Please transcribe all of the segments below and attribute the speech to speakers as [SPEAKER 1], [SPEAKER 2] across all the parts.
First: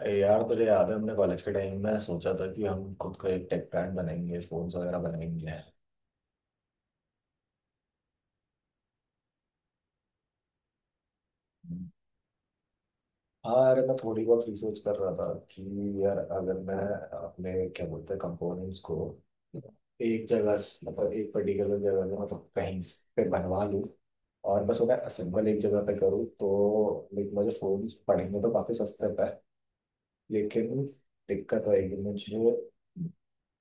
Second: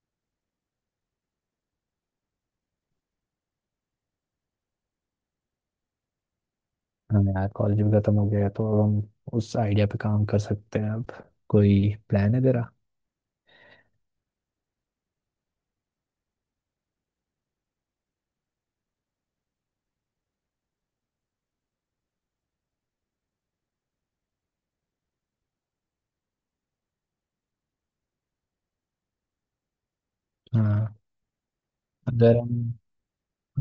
[SPEAKER 1] अरे यार, तुझे याद है हमने कॉलेज के टाइम में सोचा था कि हम खुद का एक टेक ब्रांड बनाएंगे, फोन्स वगैरह बनाएंगे।
[SPEAKER 2] हाँ यार, कॉलेज भी खत्म हो गया है तो अब हम उस आइडिया पे काम कर सकते हैं। अब कोई प्लान है तेरा?
[SPEAKER 1] हाँ, अरे मैं थोड़ी बहुत रिसर्च कर रहा था कि यार, अगर मैं अपने क्या बोलते हैं कंपोनेंट्स को एक जगह से- मतलब एक पर्टिकुलर जगह में, मतलब कहीं से बनवा लूँ और बस उन्हें असेंबल एक जगह पे करूँ, तो लाइक मुझे फोन पड़ेंगे तो काफ़ी सस्ते पे। लेकिन
[SPEAKER 2] हाँ,
[SPEAKER 1] दिक्कत रहेगी मुझे।
[SPEAKER 2] अगर हम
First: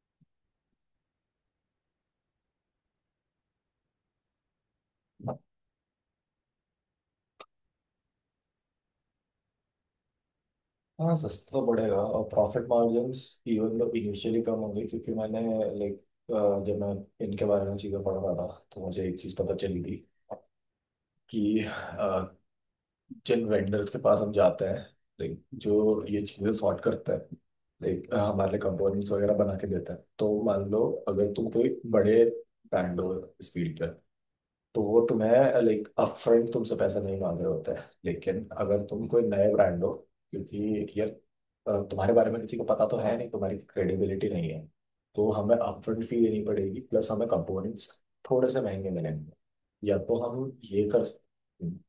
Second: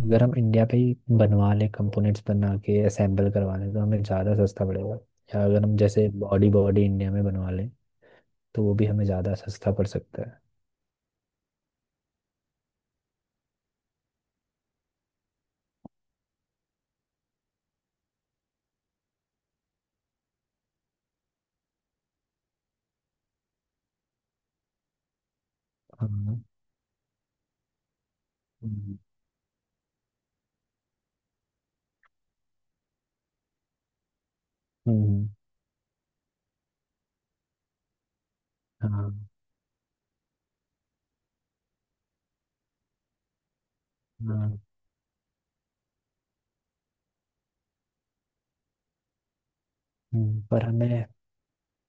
[SPEAKER 2] अगर हम इंडिया पे ही बनवा लें, कंपोनेंट्स बना के असेंबल करवा लें तो हमें ज़्यादा सस्ता पड़ेगा। या अगर हम जैसे बॉडी बॉडी इंडिया में बनवा लें तो वो भी हमें ज़्यादा सस्ता पड़ सकता है।
[SPEAKER 1] हाँ, सस्ता तो पड़ेगा और प्रॉफिट मार्जिन्स इवन तो इनिशियली कम होंगे, क्योंकि मैंने, लाइक, जब मैं इनके बारे में चीज़ें पढ़ रहा था तो मुझे एक चीज़ पता चली थी कि अ, जिन वेंडर्स के पास हम जाते हैं, लाइक जो ये
[SPEAKER 2] हाँ।
[SPEAKER 1] चीज़ें सॉर्ट करते हैं, लाइक हमारे लिए
[SPEAKER 2] हम्म।
[SPEAKER 1] कंपोनेंट्स वगैरह बना के देते हैं, तो मान लो अगर तुम कोई बड़े ब्रांड हो इस फील्ड, तो वो
[SPEAKER 2] हम्म।
[SPEAKER 1] तुम्हें लाइक अपफ्रंट तुमसे पैसा नहीं मांग रहे होते हैं। लेकिन अगर तुम
[SPEAKER 2] हाँ।
[SPEAKER 1] कोई नए ब्रांड हो, क्योंकि यार तुम्हारे बारे में किसी को पता तो है नहीं, तुम्हारी क्रेडिबिलिटी नहीं
[SPEAKER 2] हाँ।
[SPEAKER 1] है, तो हमें अपफ्रंट फी देनी पड़ेगी, प्लस हमें कंपोनेंट्स थोड़े से महंगे मिलेंगे। या तो हम
[SPEAKER 2] हम्म, पर
[SPEAKER 1] ये कर
[SPEAKER 2] हमें
[SPEAKER 1] सकते हैं।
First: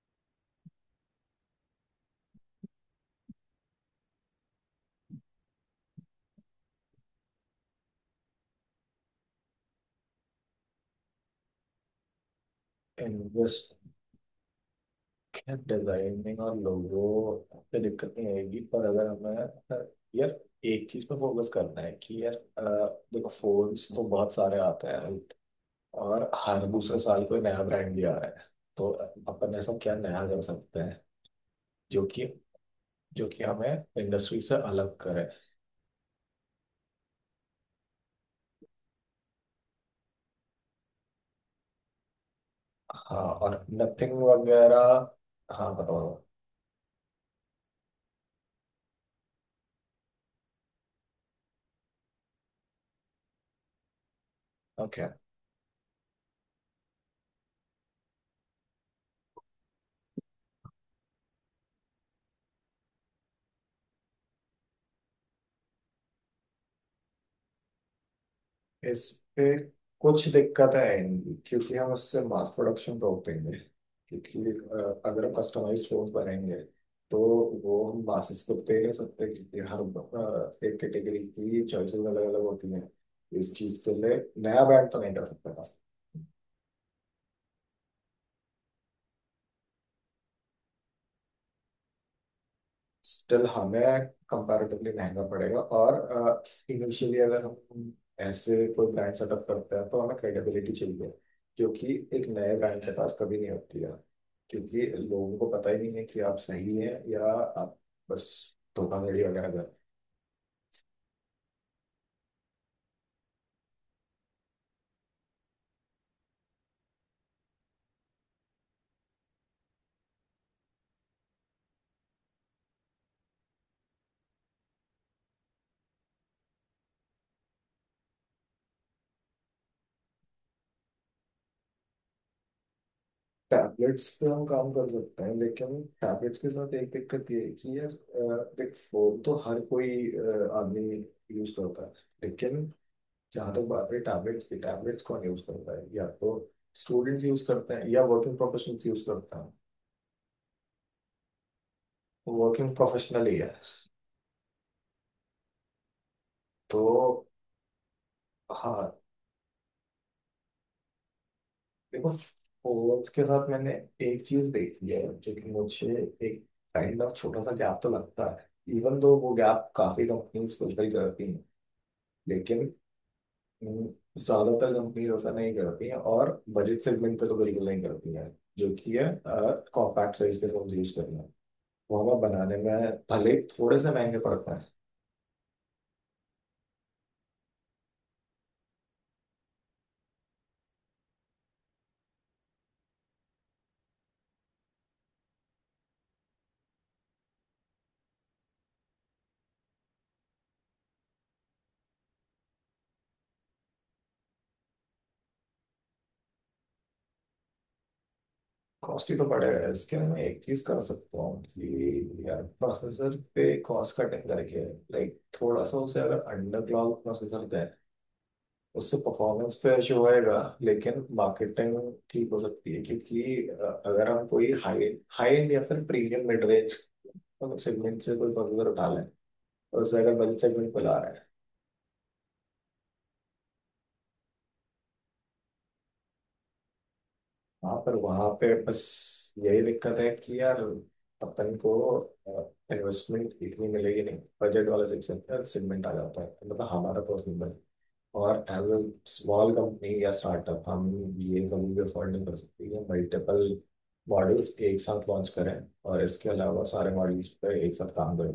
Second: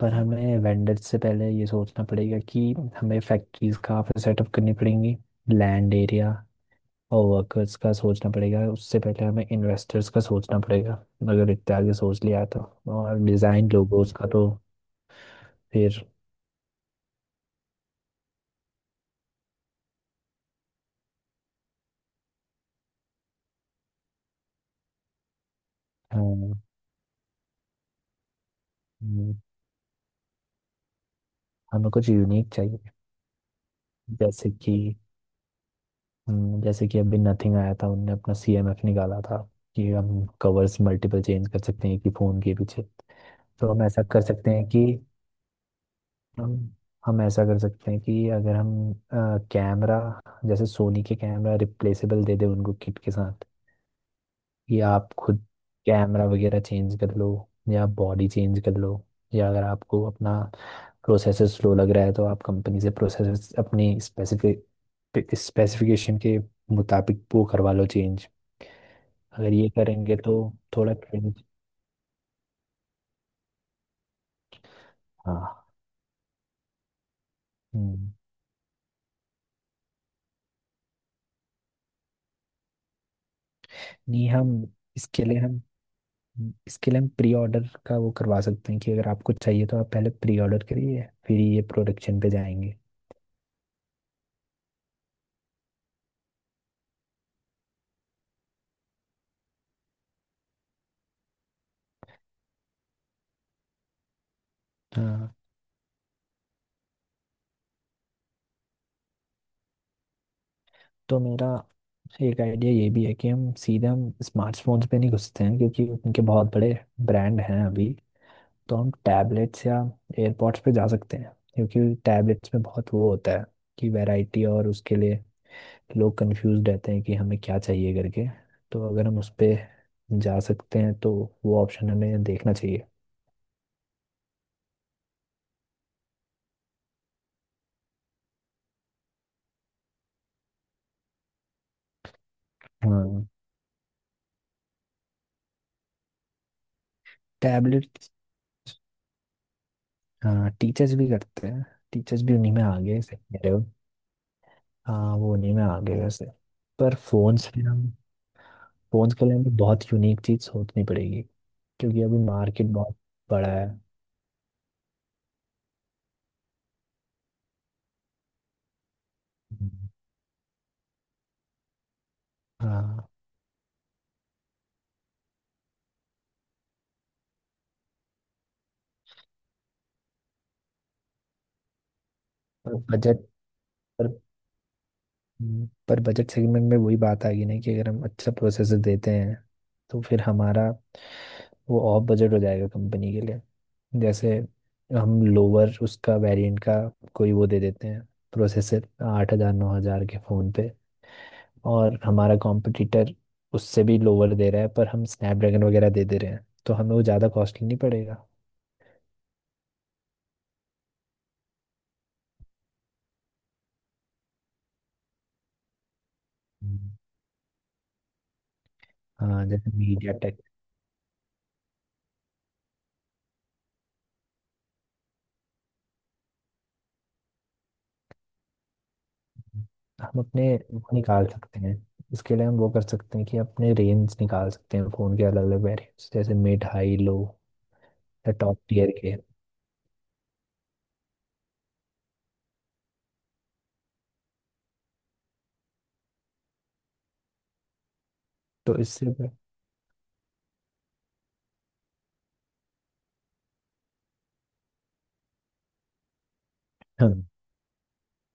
[SPEAKER 2] पर हमें वेंडर्स से पहले ये सोचना पड़ेगा कि हमें फैक्ट्रीज कहाँ पे सेटअप करनी पड़ेंगी, लैंड एरिया और वर्कर्स का सोचना पड़ेगा। उससे पहले हमें इन्वेस्टर्स का सोचना पड़ेगा, अगर इतने आगे सोच लिया तो। और डिज़ाइन
[SPEAKER 1] इन्वेस्ट,
[SPEAKER 2] लोगोस का तो फिर
[SPEAKER 1] डिजाइनिंग और लोगो पे दिक्कत नहीं आएगी, पर अगर हमें, अ, यार, एक चीज पे फोकस करना है कि यार, देखो, फोन्स तो बहुत सारे आते हैं और
[SPEAKER 2] हम्म।
[SPEAKER 1] हर दूसरे साल कोई नया ब्रांड भी आ रहा है। तो अपन ऐसा क्या नया कर सकते हैं
[SPEAKER 2] हमें
[SPEAKER 1] जो
[SPEAKER 2] कुछ
[SPEAKER 1] कि,
[SPEAKER 2] यूनिक चाहिए।
[SPEAKER 1] जो कि हमें इंडस्ट्री
[SPEAKER 2] जैसे
[SPEAKER 1] से
[SPEAKER 2] कि
[SPEAKER 1] अलग करे।
[SPEAKER 2] जैसे कि अभी नथिंग आया था, उनने अपना सीएमएफ निकाला था कि हम कवर्स मल्टीपल चेंज कर सकते हैं, कि फ़ोन के पीछे।
[SPEAKER 1] हाँ, और
[SPEAKER 2] तो हम ऐसा
[SPEAKER 1] नथिंग
[SPEAKER 2] कर सकते हैं
[SPEAKER 1] वगैरह।
[SPEAKER 2] कि
[SPEAKER 1] हाँ, बताओ।
[SPEAKER 2] हम हम ऐसा कर सकते हैं कि अगर हम कैमरा, जैसे सोनी के कैमरा रिप्लेसेबल दे दे उनको किट के साथ, कि
[SPEAKER 1] ओके।
[SPEAKER 2] आप खुद कैमरा वगैरह चेंज कर लो या बॉडी चेंज कर लो। या अगर आपको अपना प्रोसेसर स्लो लग रहा है तो आप कंपनी से प्रोसेसर अपनी स्पेसिफिक स्पेसिफिकेशन के मुताबिक वो करवा लो चेंज।
[SPEAKER 1] इस पे
[SPEAKER 2] अगर ये करेंगे
[SPEAKER 1] कुछ
[SPEAKER 2] तो
[SPEAKER 1] दिक्कतें
[SPEAKER 2] थोड़ा
[SPEAKER 1] आएंगी,
[SPEAKER 2] क्रिंज।
[SPEAKER 1] क्योंकि हम उससे मास प्रोडक्शन रोक देंगे। क्योंकि अगर
[SPEAKER 2] हाँ।
[SPEAKER 1] कस्टमाइज फोन बनाएंगे, तो वो हम
[SPEAKER 2] हम्म।
[SPEAKER 1] मासेस को दे नहीं सकते, क्योंकि हर एक कैटेगरी की चॉइसेस अलग अलग होती हैं। इस चीज के लिए
[SPEAKER 2] नहीं
[SPEAKER 1] नया
[SPEAKER 2] हम,
[SPEAKER 1] ब्रांड तो नहीं कर
[SPEAKER 2] इसके लिए
[SPEAKER 1] सकते।
[SPEAKER 2] हम इसके लिए हम प्री ऑर्डर का वो करवा सकते हैं कि अगर आपको चाहिए तो आप पहले प्री ऑर्डर करिए, फिर ये प्रोडक्शन पे जाएंगे।
[SPEAKER 1] स्टिल हमें कंपैरेटिवली महंगा पड़ेगा, और इनिशियली अगर हम ऐसे कोई ब्रांड सेटअप करते हैं, तो हमें क्रेडिबिलिटी चाहिए। क्योंकि एक नए ब्रांड के पास कभी नहीं होती है, क्योंकि
[SPEAKER 2] हाँ।
[SPEAKER 1] लोगों को पता ही नहीं है कि आप सही हैं या आप बस धोखाधड़ी वगैरह कर।
[SPEAKER 2] तो मेरा एक आइडिया ये भी है कि हम सीधे हम स्मार्टफोन्स पे नहीं घुसते हैं, क्योंकि उनके बहुत बड़े ब्रांड हैं अभी। तो हम टैबलेट्स या एयरपॉड्स पे जा सकते हैं, क्योंकि टैबलेट्स में बहुत वो होता है कि वैरायटी, और उसके लिए लोग कंफ्यूज रहते हैं कि हमें क्या चाहिए करके। तो अगर हम उस पे जा सकते हैं तो वो ऑप्शन हमें देखना चाहिए।
[SPEAKER 1] टैबलेट्स पे हम काम कर सकते हैं, लेकिन टैबलेट्स के साथ एक दिक्कत ये है कि यार, देख, फोन तो हर कोई आदमी यूज करता है। लेकिन
[SPEAKER 2] हाँ।
[SPEAKER 1] जहाँ तक बात है टैबलेट्स की, टैबलेट्स कौन यूज करता है? या तो स्टूडेंट्स यूज करते हैं या
[SPEAKER 2] टैबलेट्स,
[SPEAKER 1] वर्किंग प्रोफेशनल्स यूज करते हैं।
[SPEAKER 2] हाँ टीचर्स भी करते हैं। टीचर्स भी उन्हीं में
[SPEAKER 1] वर्किंग
[SPEAKER 2] आ गए, सही
[SPEAKER 1] प्रोफेशनल ही
[SPEAKER 2] कह
[SPEAKER 1] है।
[SPEAKER 2] रहे हो। हाँ वो नहीं, मैं आगे वैसे।
[SPEAKER 1] तो
[SPEAKER 2] पर फोन्स पे हम,
[SPEAKER 1] हाँ,
[SPEAKER 2] फोन्स के लिए हमें बहुत यूनिक चीज सोचनी पड़ेगी, क्योंकि
[SPEAKER 1] देखो
[SPEAKER 2] अभी मार्केट बहुत
[SPEAKER 1] फोर्स के साथ
[SPEAKER 2] बड़ा है।
[SPEAKER 1] मैंने एक चीज देखी है जो कि मुझे एक काइंड ऑफ छोटा सा गैप तो लगता है, इवन दो वो गैप
[SPEAKER 2] हम्म।
[SPEAKER 1] काफी कंपनीज फुलफिल करती हैं। लेकिन
[SPEAKER 2] हाँ।
[SPEAKER 1] हम्म, ज्यादातर कंपनीज ऐसा नहीं करती हैं, और बजट सेगमेंट पे तो बिल्कुल नहीं करती हैं। जो कि है, कॉम्पैक्ट साइज के फोन यूज करना, वावा बनाने में
[SPEAKER 2] पर बजट,
[SPEAKER 1] भले ही थोड़े से
[SPEAKER 2] पर
[SPEAKER 1] महंगे पड़ते हैं।
[SPEAKER 2] पर बजट सेगमेंट में वही बात आ गई ना, कि अगर हम अच्छा प्रोसेसर देते हैं तो फिर हमारा वो ऑफ बजट हो जाएगा कंपनी के लिए। जैसे हम लोअर उसका वेरिएंट का कोई वो दे देते हैं, प्रोसेसर 8 हज़ार 9 हज़ार के फोन पे, और हमारा कॉम्पिटिटर उससे भी लोअर दे रहा है पर हम स्नैपड्रैगन वगैरह दे दे रहे हैं तो हमें वो ज़्यादा कॉस्टली नहीं पड़ेगा।
[SPEAKER 1] कॉस्टली तो पड़ेगा। इसके लिए मैं एक चीज कर सकता हूँ कि यार प्रोसेसर पे कॉस्ट कटिंग करके, लाइक थोड़ा सा उसे अगर अंडर
[SPEAKER 2] हम्म।
[SPEAKER 1] क्लाउड प्रोसेसर दें, उससे
[SPEAKER 2] हाँ
[SPEAKER 1] परफॉर्मेंस
[SPEAKER 2] जैसे
[SPEAKER 1] पे इशू
[SPEAKER 2] मीडिया
[SPEAKER 1] होएगा।
[SPEAKER 2] टेक।
[SPEAKER 1] लेकिन मार्केटिंग ठीक हो सकती है, क्योंकि अगर हम कोई हाई, हाई एंड या फिर प्रीमियम मिड रेंज सेगमेंट से कोई प्रोसेसर उठा लें और उसे अगर
[SPEAKER 2] हम
[SPEAKER 1] बजट
[SPEAKER 2] अपने
[SPEAKER 1] सेगमेंट पे
[SPEAKER 2] वो
[SPEAKER 1] ला रहे हैं।
[SPEAKER 2] निकाल सकते हैं। इसके लिए हम वो कर सकते हैं कि अपने रेंज निकाल सकते हैं, फ़ोन के अलग अलग वेरिएंट्स, जैसे मिड, हाई, लो
[SPEAKER 1] हाँ, पर वहां
[SPEAKER 2] या
[SPEAKER 1] पे
[SPEAKER 2] टॉप
[SPEAKER 1] बस
[SPEAKER 2] टियर के।
[SPEAKER 1] यही दिक्कत है कि यार, अपन को इन्वेस्टमेंट इतनी मिलेगी नहीं, बजट वाला सेक्शन सेगमेंट आ जाता है, मतलब हमारा पर्सनल बजट। और एज
[SPEAKER 2] तो
[SPEAKER 1] अ
[SPEAKER 2] इससे,
[SPEAKER 1] स्मॉल कंपनी या स्टार्टअप हम ये कभी भी अफोर्ड नहीं कर सकते, ये मल्टीपल मॉड्यूल्स एक साथ लॉन्च करें और इसके अलावा सारे
[SPEAKER 2] हाँ
[SPEAKER 1] मॉड्यूल्स पे एक साथ काम करें।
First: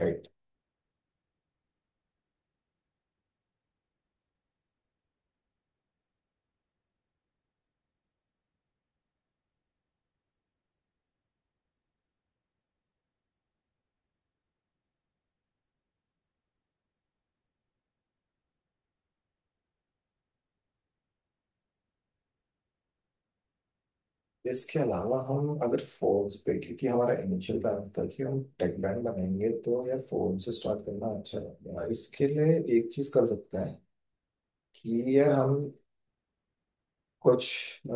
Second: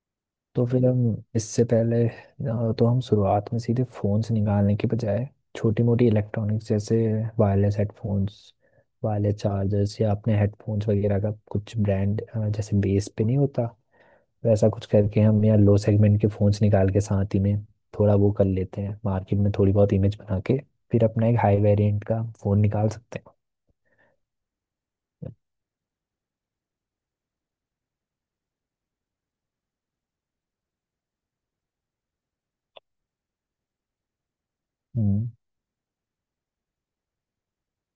[SPEAKER 1] राइट।
[SPEAKER 2] तो फिर हम, इससे पहले तो हम शुरुआत में सीधे फ़ोन्स निकालने के बजाय छोटी मोटी इलेक्ट्रॉनिक्स, जैसे वायरलेस हेडफोन्स, वायरलेस चार्जर्स, या अपने हेडफोन्स वगैरह का कुछ ब्रांड, जैसे बेस पे नहीं होता वैसा कुछ करके, हम या लो सेगमेंट के फ़ोन्स निकाल के साथ ही में थोड़ा वो कर लेते हैं, मार्केट में थोड़ी बहुत इमेज बना के। फिर अपना एक हाई वेरिएंट का फ़ोन निकाल सकते हैं।
[SPEAKER 1] इसके अलावा हम अगर फोन्स पे, क्योंकि हमारा इनिशियल प्लान था कि हम टेक ब्रांड बनाएंगे, तो यार फोन से स्टार्ट करना अच्छा रहेगा। इसके लिए एक चीज कर सकते हैं कि
[SPEAKER 2] हम्म।
[SPEAKER 1] यार हम कुछ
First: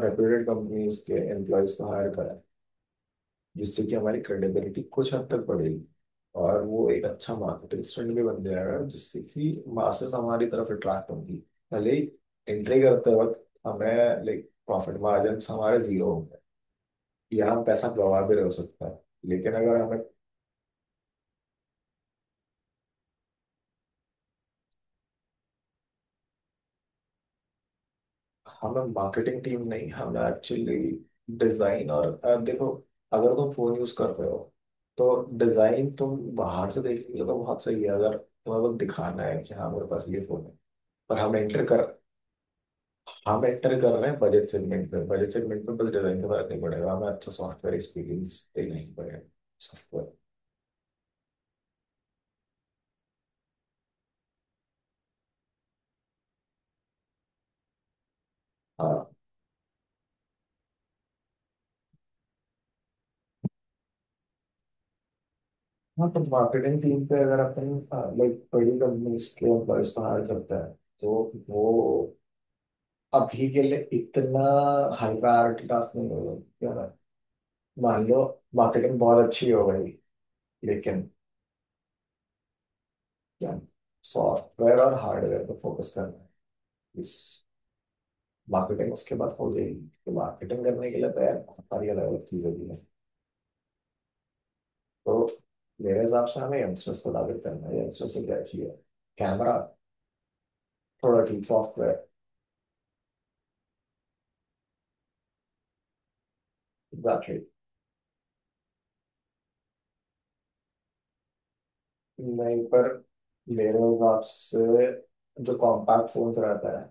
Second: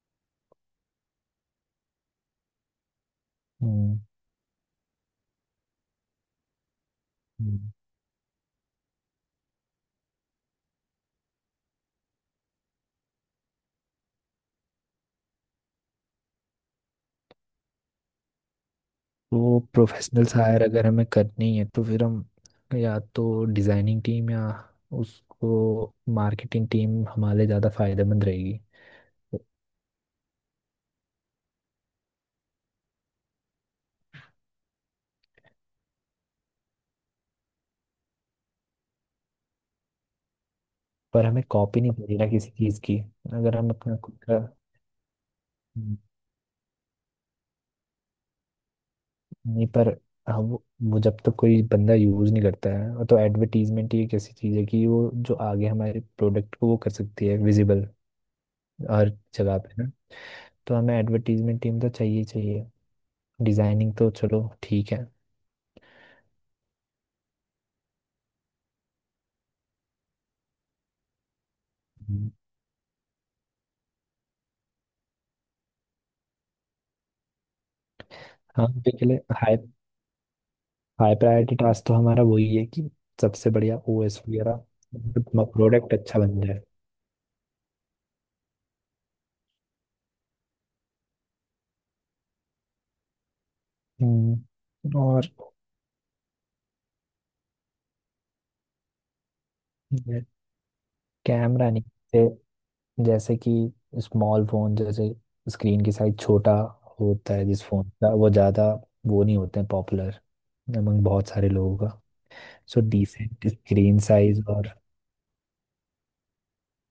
[SPEAKER 1] रेप्यूटेड कंपनीज के एम्प्लॉयज को हायर कराएं, जिससे कि
[SPEAKER 2] हम्म।
[SPEAKER 1] हमारी क्रेडिबिलिटी कुछ हद तक बढ़ेगी और वो एक अच्छा
[SPEAKER 2] हम्म।
[SPEAKER 1] मार्केटिंग स्टैंड भी बन जाएगा, जिससे कि मासेस हमारी तरफ अट्रैक्ट होंगी। भले एंट्री करते वक्त हमें लाइक प्रॉफिट मार्जिन हमारे जीरो होंगे, यहाँ पैसा गंवा भी हो सकता है। लेकिन
[SPEAKER 2] तो
[SPEAKER 1] अगर हमें,
[SPEAKER 2] प्रोफेशनल हायर अगर हमें करनी है तो फिर हम या तो डिज़ाइनिंग टीम या उसको मार्केटिंग टीम हमारे ज़्यादा फायदेमंद रहेगी।
[SPEAKER 1] हमें मार्केटिंग टीम नहीं, हमें एक्चुअली डिजाइन और देखो, अगर तुम फोन यूज कर रहे हो तो डिजाइन तुम बाहर से देख लो तो बहुत सही है, अगर तुम्हें बस दिखाना है कि हाँ मेरे पास ये फोन है। पर
[SPEAKER 2] पर
[SPEAKER 1] हम
[SPEAKER 2] हमें
[SPEAKER 1] एंटर
[SPEAKER 2] कॉपी
[SPEAKER 1] कर,
[SPEAKER 2] नहीं करनी ना किसी चीज़ की।
[SPEAKER 1] हम
[SPEAKER 2] अगर हम
[SPEAKER 1] एंटर
[SPEAKER 2] अपना
[SPEAKER 1] कर रहे
[SPEAKER 2] खुद
[SPEAKER 1] हैं
[SPEAKER 2] का,
[SPEAKER 1] बजट सेगमेंट में, बजट सेगमेंट में बस डिजाइन का फर्क नहीं पड़ेगा, हमें अच्छा सॉफ्टवेयर एक्सपीरियंस देना ही पड़ेगा।
[SPEAKER 2] नहीं पर
[SPEAKER 1] सॉफ्टवेयर।
[SPEAKER 2] हम, वो जब तक कोई बंदा यूज़ नहीं करता है, और तो एडवर्टीजमेंट ही एक ऐसी चीज़ है कि वो जो आगे हमारे प्रोडक्ट को वो कर सकती है, विजिबल हर जगह पे ना। तो हमें एडवर्टीजमेंट टीम तो चाहिए ही चाहिए। डिज़ाइनिंग तो चलो ठीक है।
[SPEAKER 1] हाँ, तो मार्केटिंग टीम पे अगर अपन लाइक बड़ी कंपनीज के एम्प्लॉयज को हायर करता है, तो वो
[SPEAKER 2] हम्म।
[SPEAKER 1] अभी के लिए इतना हाई प्रायोरिटी टास्क नहीं होगा क्या ना? मान लो
[SPEAKER 2] हाँ
[SPEAKER 1] मार्केटिंग
[SPEAKER 2] के लिए,
[SPEAKER 1] बहुत अच्छी
[SPEAKER 2] हाई,
[SPEAKER 1] हो गई, लेकिन
[SPEAKER 2] हाई प्रायोरिटी टास्क तो हमारा वही है कि सबसे
[SPEAKER 1] क्या?
[SPEAKER 2] बढ़िया ओएस
[SPEAKER 1] सॉफ्टवेयर और हार्डवेयर
[SPEAKER 2] वगैरह,
[SPEAKER 1] पर फोकस
[SPEAKER 2] प्रोडक्ट
[SPEAKER 1] करना
[SPEAKER 2] अच्छा
[SPEAKER 1] है।
[SPEAKER 2] बन जाए।
[SPEAKER 1] इस, मार्केटिंग उसके बाद हो जाएगी, तो मार्केटिंग करने के लिए तो यार बहुत सारी अलग अलग चीज़ें भी हैं।
[SPEAKER 2] हम्म।
[SPEAKER 1] तो
[SPEAKER 2] और
[SPEAKER 1] मेरे हिसाब से हमें यंगस्टर्स को टारगेट करना है। यंगस्टर्स से क्या चाहिए? कैमरा, थोड़ा ठीक
[SPEAKER 2] कैमरा नहीं,
[SPEAKER 1] सॉफ्टवेयर।
[SPEAKER 2] जैसे, जैसे कि स्मॉल फोन, जैसे स्क्रीन की साइज छोटा होता है जिस फोन का, वो ज़्यादा वो नहीं होते हैं पॉपुलर अमंग बहुत सारे लोगों का।
[SPEAKER 1] नहीं,
[SPEAKER 2] सो
[SPEAKER 1] पर
[SPEAKER 2] डिसेंट
[SPEAKER 1] मेरे
[SPEAKER 2] स्क्रीन
[SPEAKER 1] हिसाब
[SPEAKER 2] साइज और,
[SPEAKER 1] से जो कॉम्पैक्ट फोन्स रहता है,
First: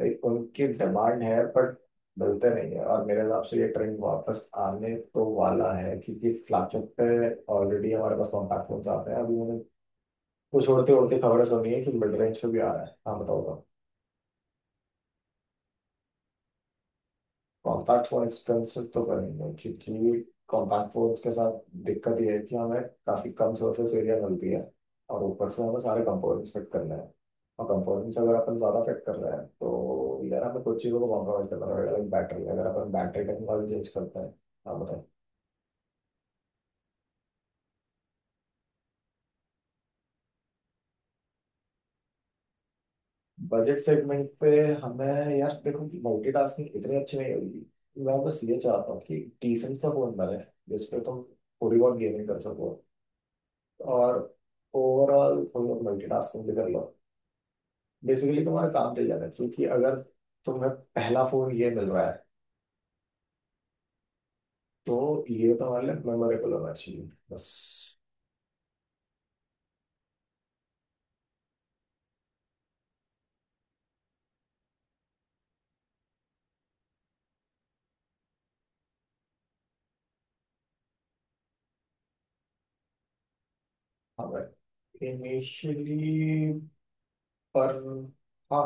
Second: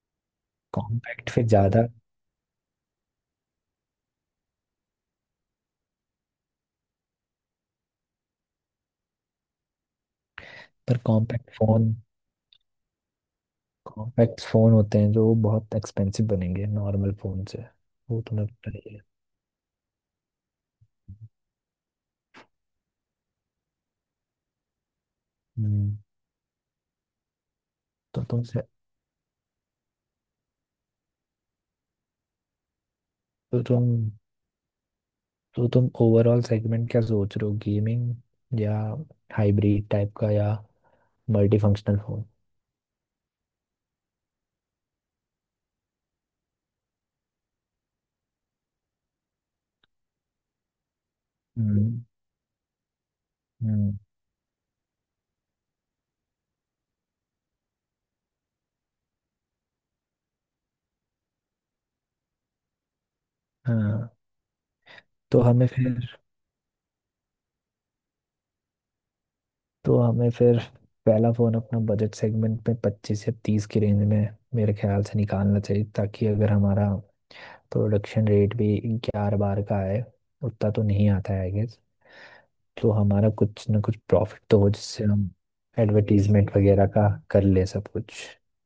[SPEAKER 1] लाइक उनकी डिमांड
[SPEAKER 2] कॉम्पैक्ट
[SPEAKER 1] है,
[SPEAKER 2] फिर
[SPEAKER 1] बट
[SPEAKER 2] ज़्यादा,
[SPEAKER 1] मिलते नहीं है। और मेरे हिसाब से ये ट्रेंड वापस आने तो वाला है, क्योंकि फ्लैगशिप पे ऑलरेडी हमारे पास कॉम्पैक्ट फोन्स आते हैं। अभी मैंने कुछ उड़ते
[SPEAKER 2] पर
[SPEAKER 1] उड़ते खबरें
[SPEAKER 2] कॉम्पैक्ट
[SPEAKER 1] सुनी है कि
[SPEAKER 2] फ़ोन
[SPEAKER 1] मिड रेंज पे भी आ रहा है। हाँ, बताओ।
[SPEAKER 2] कॉम्पैक्ट फ़ोन होते हैं जो बहुत एक्सपेंसिव बनेंगे नॉर्मल फ़ोन से।
[SPEAKER 1] कॉन्टैक्ट
[SPEAKER 2] वो
[SPEAKER 1] और
[SPEAKER 2] तुम्हें पता
[SPEAKER 1] एक्सपेंसिव
[SPEAKER 2] ही
[SPEAKER 1] तो करेंगे, क्योंकि कॉन्टैक्ट फोन्स के साथ दिक्कत ये है कि हमें काफ़ी कम सरफेस एरिया मिलती है, और ऊपर से
[SPEAKER 2] है।
[SPEAKER 1] हमें सारे कंपोनेंट्स फिट करने हैं। और कंपोनेंट्स
[SPEAKER 2] तो
[SPEAKER 1] अगर
[SPEAKER 2] तुम
[SPEAKER 1] अपन
[SPEAKER 2] से,
[SPEAKER 1] ज़्यादा फिट कर रहे हैं, तो यार हमें कुछ चीज़ों को कॉम्प्रोमाइज़ करना पड़ेगा, लाइक बैटरी, अगर अपन बैटरी
[SPEAKER 2] तो
[SPEAKER 1] टेक्नोलॉजी
[SPEAKER 2] तुम
[SPEAKER 1] चेंज करते हैं। हाँ, बताएं।
[SPEAKER 2] तो तुम ओवरऑल सेगमेंट क्या सोच रहे हो, गेमिंग या हाइब्रिड टाइप का, या multi functional phone?
[SPEAKER 1] Budget segment पे हमें, यार देखो कि मल्टीटास्किंग इतनी अच्छी नहीं होगी। मैं बस ये चाहता हूँ कि डिसेंट सा फोन बने जिसपे तुम थोड़ी बहुत
[SPEAKER 2] हम्म।
[SPEAKER 1] गेमिंग कर सको
[SPEAKER 2] हम्म।
[SPEAKER 1] और ओवरऑल तुम लोग मल्टीटास्किंग भी कर लो। बेसिकली तुम्हारा काम चल जाएगा, क्योंकि अगर तुम्हें पहला फोन ये मिल रहा है,
[SPEAKER 2] हाँ।
[SPEAKER 1] तो
[SPEAKER 2] तो
[SPEAKER 1] ये
[SPEAKER 2] हमें
[SPEAKER 1] तुम्हारे लिए
[SPEAKER 2] फिर
[SPEAKER 1] मेमोरेबल होना चाहिए, बस।
[SPEAKER 2] तो हमें फिर पहला फोन अपना बजट सेगमेंट में 25 से 30 की रेंज में मेरे ख्याल से निकालना चाहिए, ताकि अगर हमारा प्रोडक्शन रेट भी 11 12 का है, उतना तो नहीं आता है आई गेस, तो हमारा कुछ ना कुछ
[SPEAKER 1] हाँ
[SPEAKER 2] प्रॉफिट तो हो जिससे
[SPEAKER 1] भाई,
[SPEAKER 2] हम एडवर्टीजमेंट
[SPEAKER 1] इनिशियली,
[SPEAKER 2] वगैरह का कर ले
[SPEAKER 1] पर
[SPEAKER 2] सब कुछ।
[SPEAKER 1] हाँ,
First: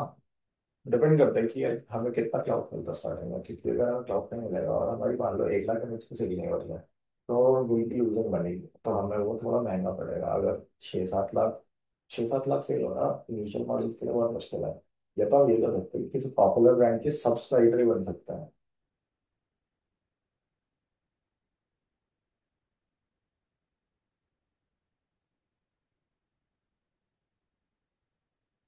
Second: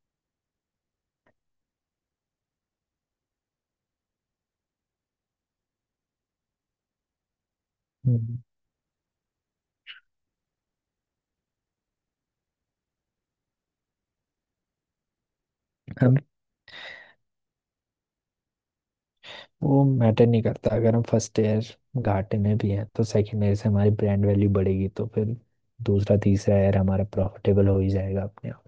[SPEAKER 1] डिपेंड करता है कि हमें कितना क्लाउड मिलता है स्टार्टिंग में, क्योंकि अगर हमें क्लाउड नहीं मिलेगा और हमारी मान लो 1,00,000 में मुझको से भी नहीं बढ़ रहा है, तो विल की यूजर
[SPEAKER 2] हम्म।
[SPEAKER 1] बनेगी। तो हमें वो थोड़ा महंगा पड़ेगा। अगर 6-7 लाख, 6-7 लाख से होना इनिशियल मॉडल्स के लिए बहुत मुश्किल है। या तो आप ये कर सकते हैं कि
[SPEAKER 2] हम,
[SPEAKER 1] किसी पॉपुलर ब्रांड के सब्सक्राइबर ही बन सकते हैं।
[SPEAKER 2] वो मैटर नहीं करता अगर हम फर्स्ट ईयर घाटे में भी हैं, तो सेकेंड ईयर से हमारी ब्रांड वैल्यू बढ़ेगी, तो फिर दूसरा तीसरा ईयर हमारा प्रॉफिटेबल हो ही जाएगा अपने आप।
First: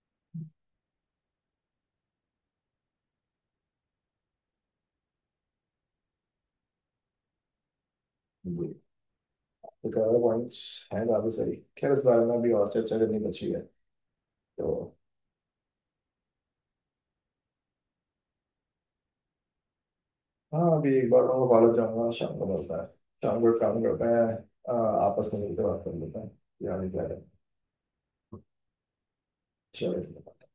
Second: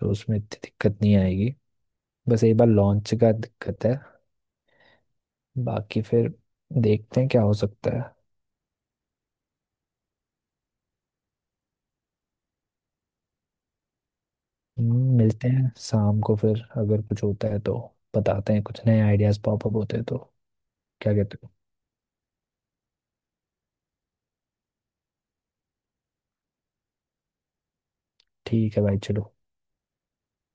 [SPEAKER 2] तो उसमें इतनी दिक्कत नहीं आएगी। बस एक बार लॉन्च का दिक्कत है। बाकी फिर देखते हैं क्या हो सकता है।
[SPEAKER 1] जी, तो कलर पॉइंट्स हैं काफ़ी सारी। खैर, इस बारे में भी और चर्चा करनी बची है। तो
[SPEAKER 2] मिलते हैं शाम को फिर। अगर कुछ होता है तो बताते हैं, कुछ नए आइडियाज पॉपअप होते हैं तो।
[SPEAKER 1] हाँ, अभी एक
[SPEAKER 2] क्या
[SPEAKER 1] बार
[SPEAKER 2] कहते
[SPEAKER 1] मैं
[SPEAKER 2] हो?
[SPEAKER 1] कॉलेज जाऊँगा, शाम को मिलता है। शाम को एक काम करते हैं, अ, आपस में मिलकर बात कर लेते हैं। यार क्या है।
[SPEAKER 2] ठीक है भाई, चलो।
[SPEAKER 1] चेले देपा.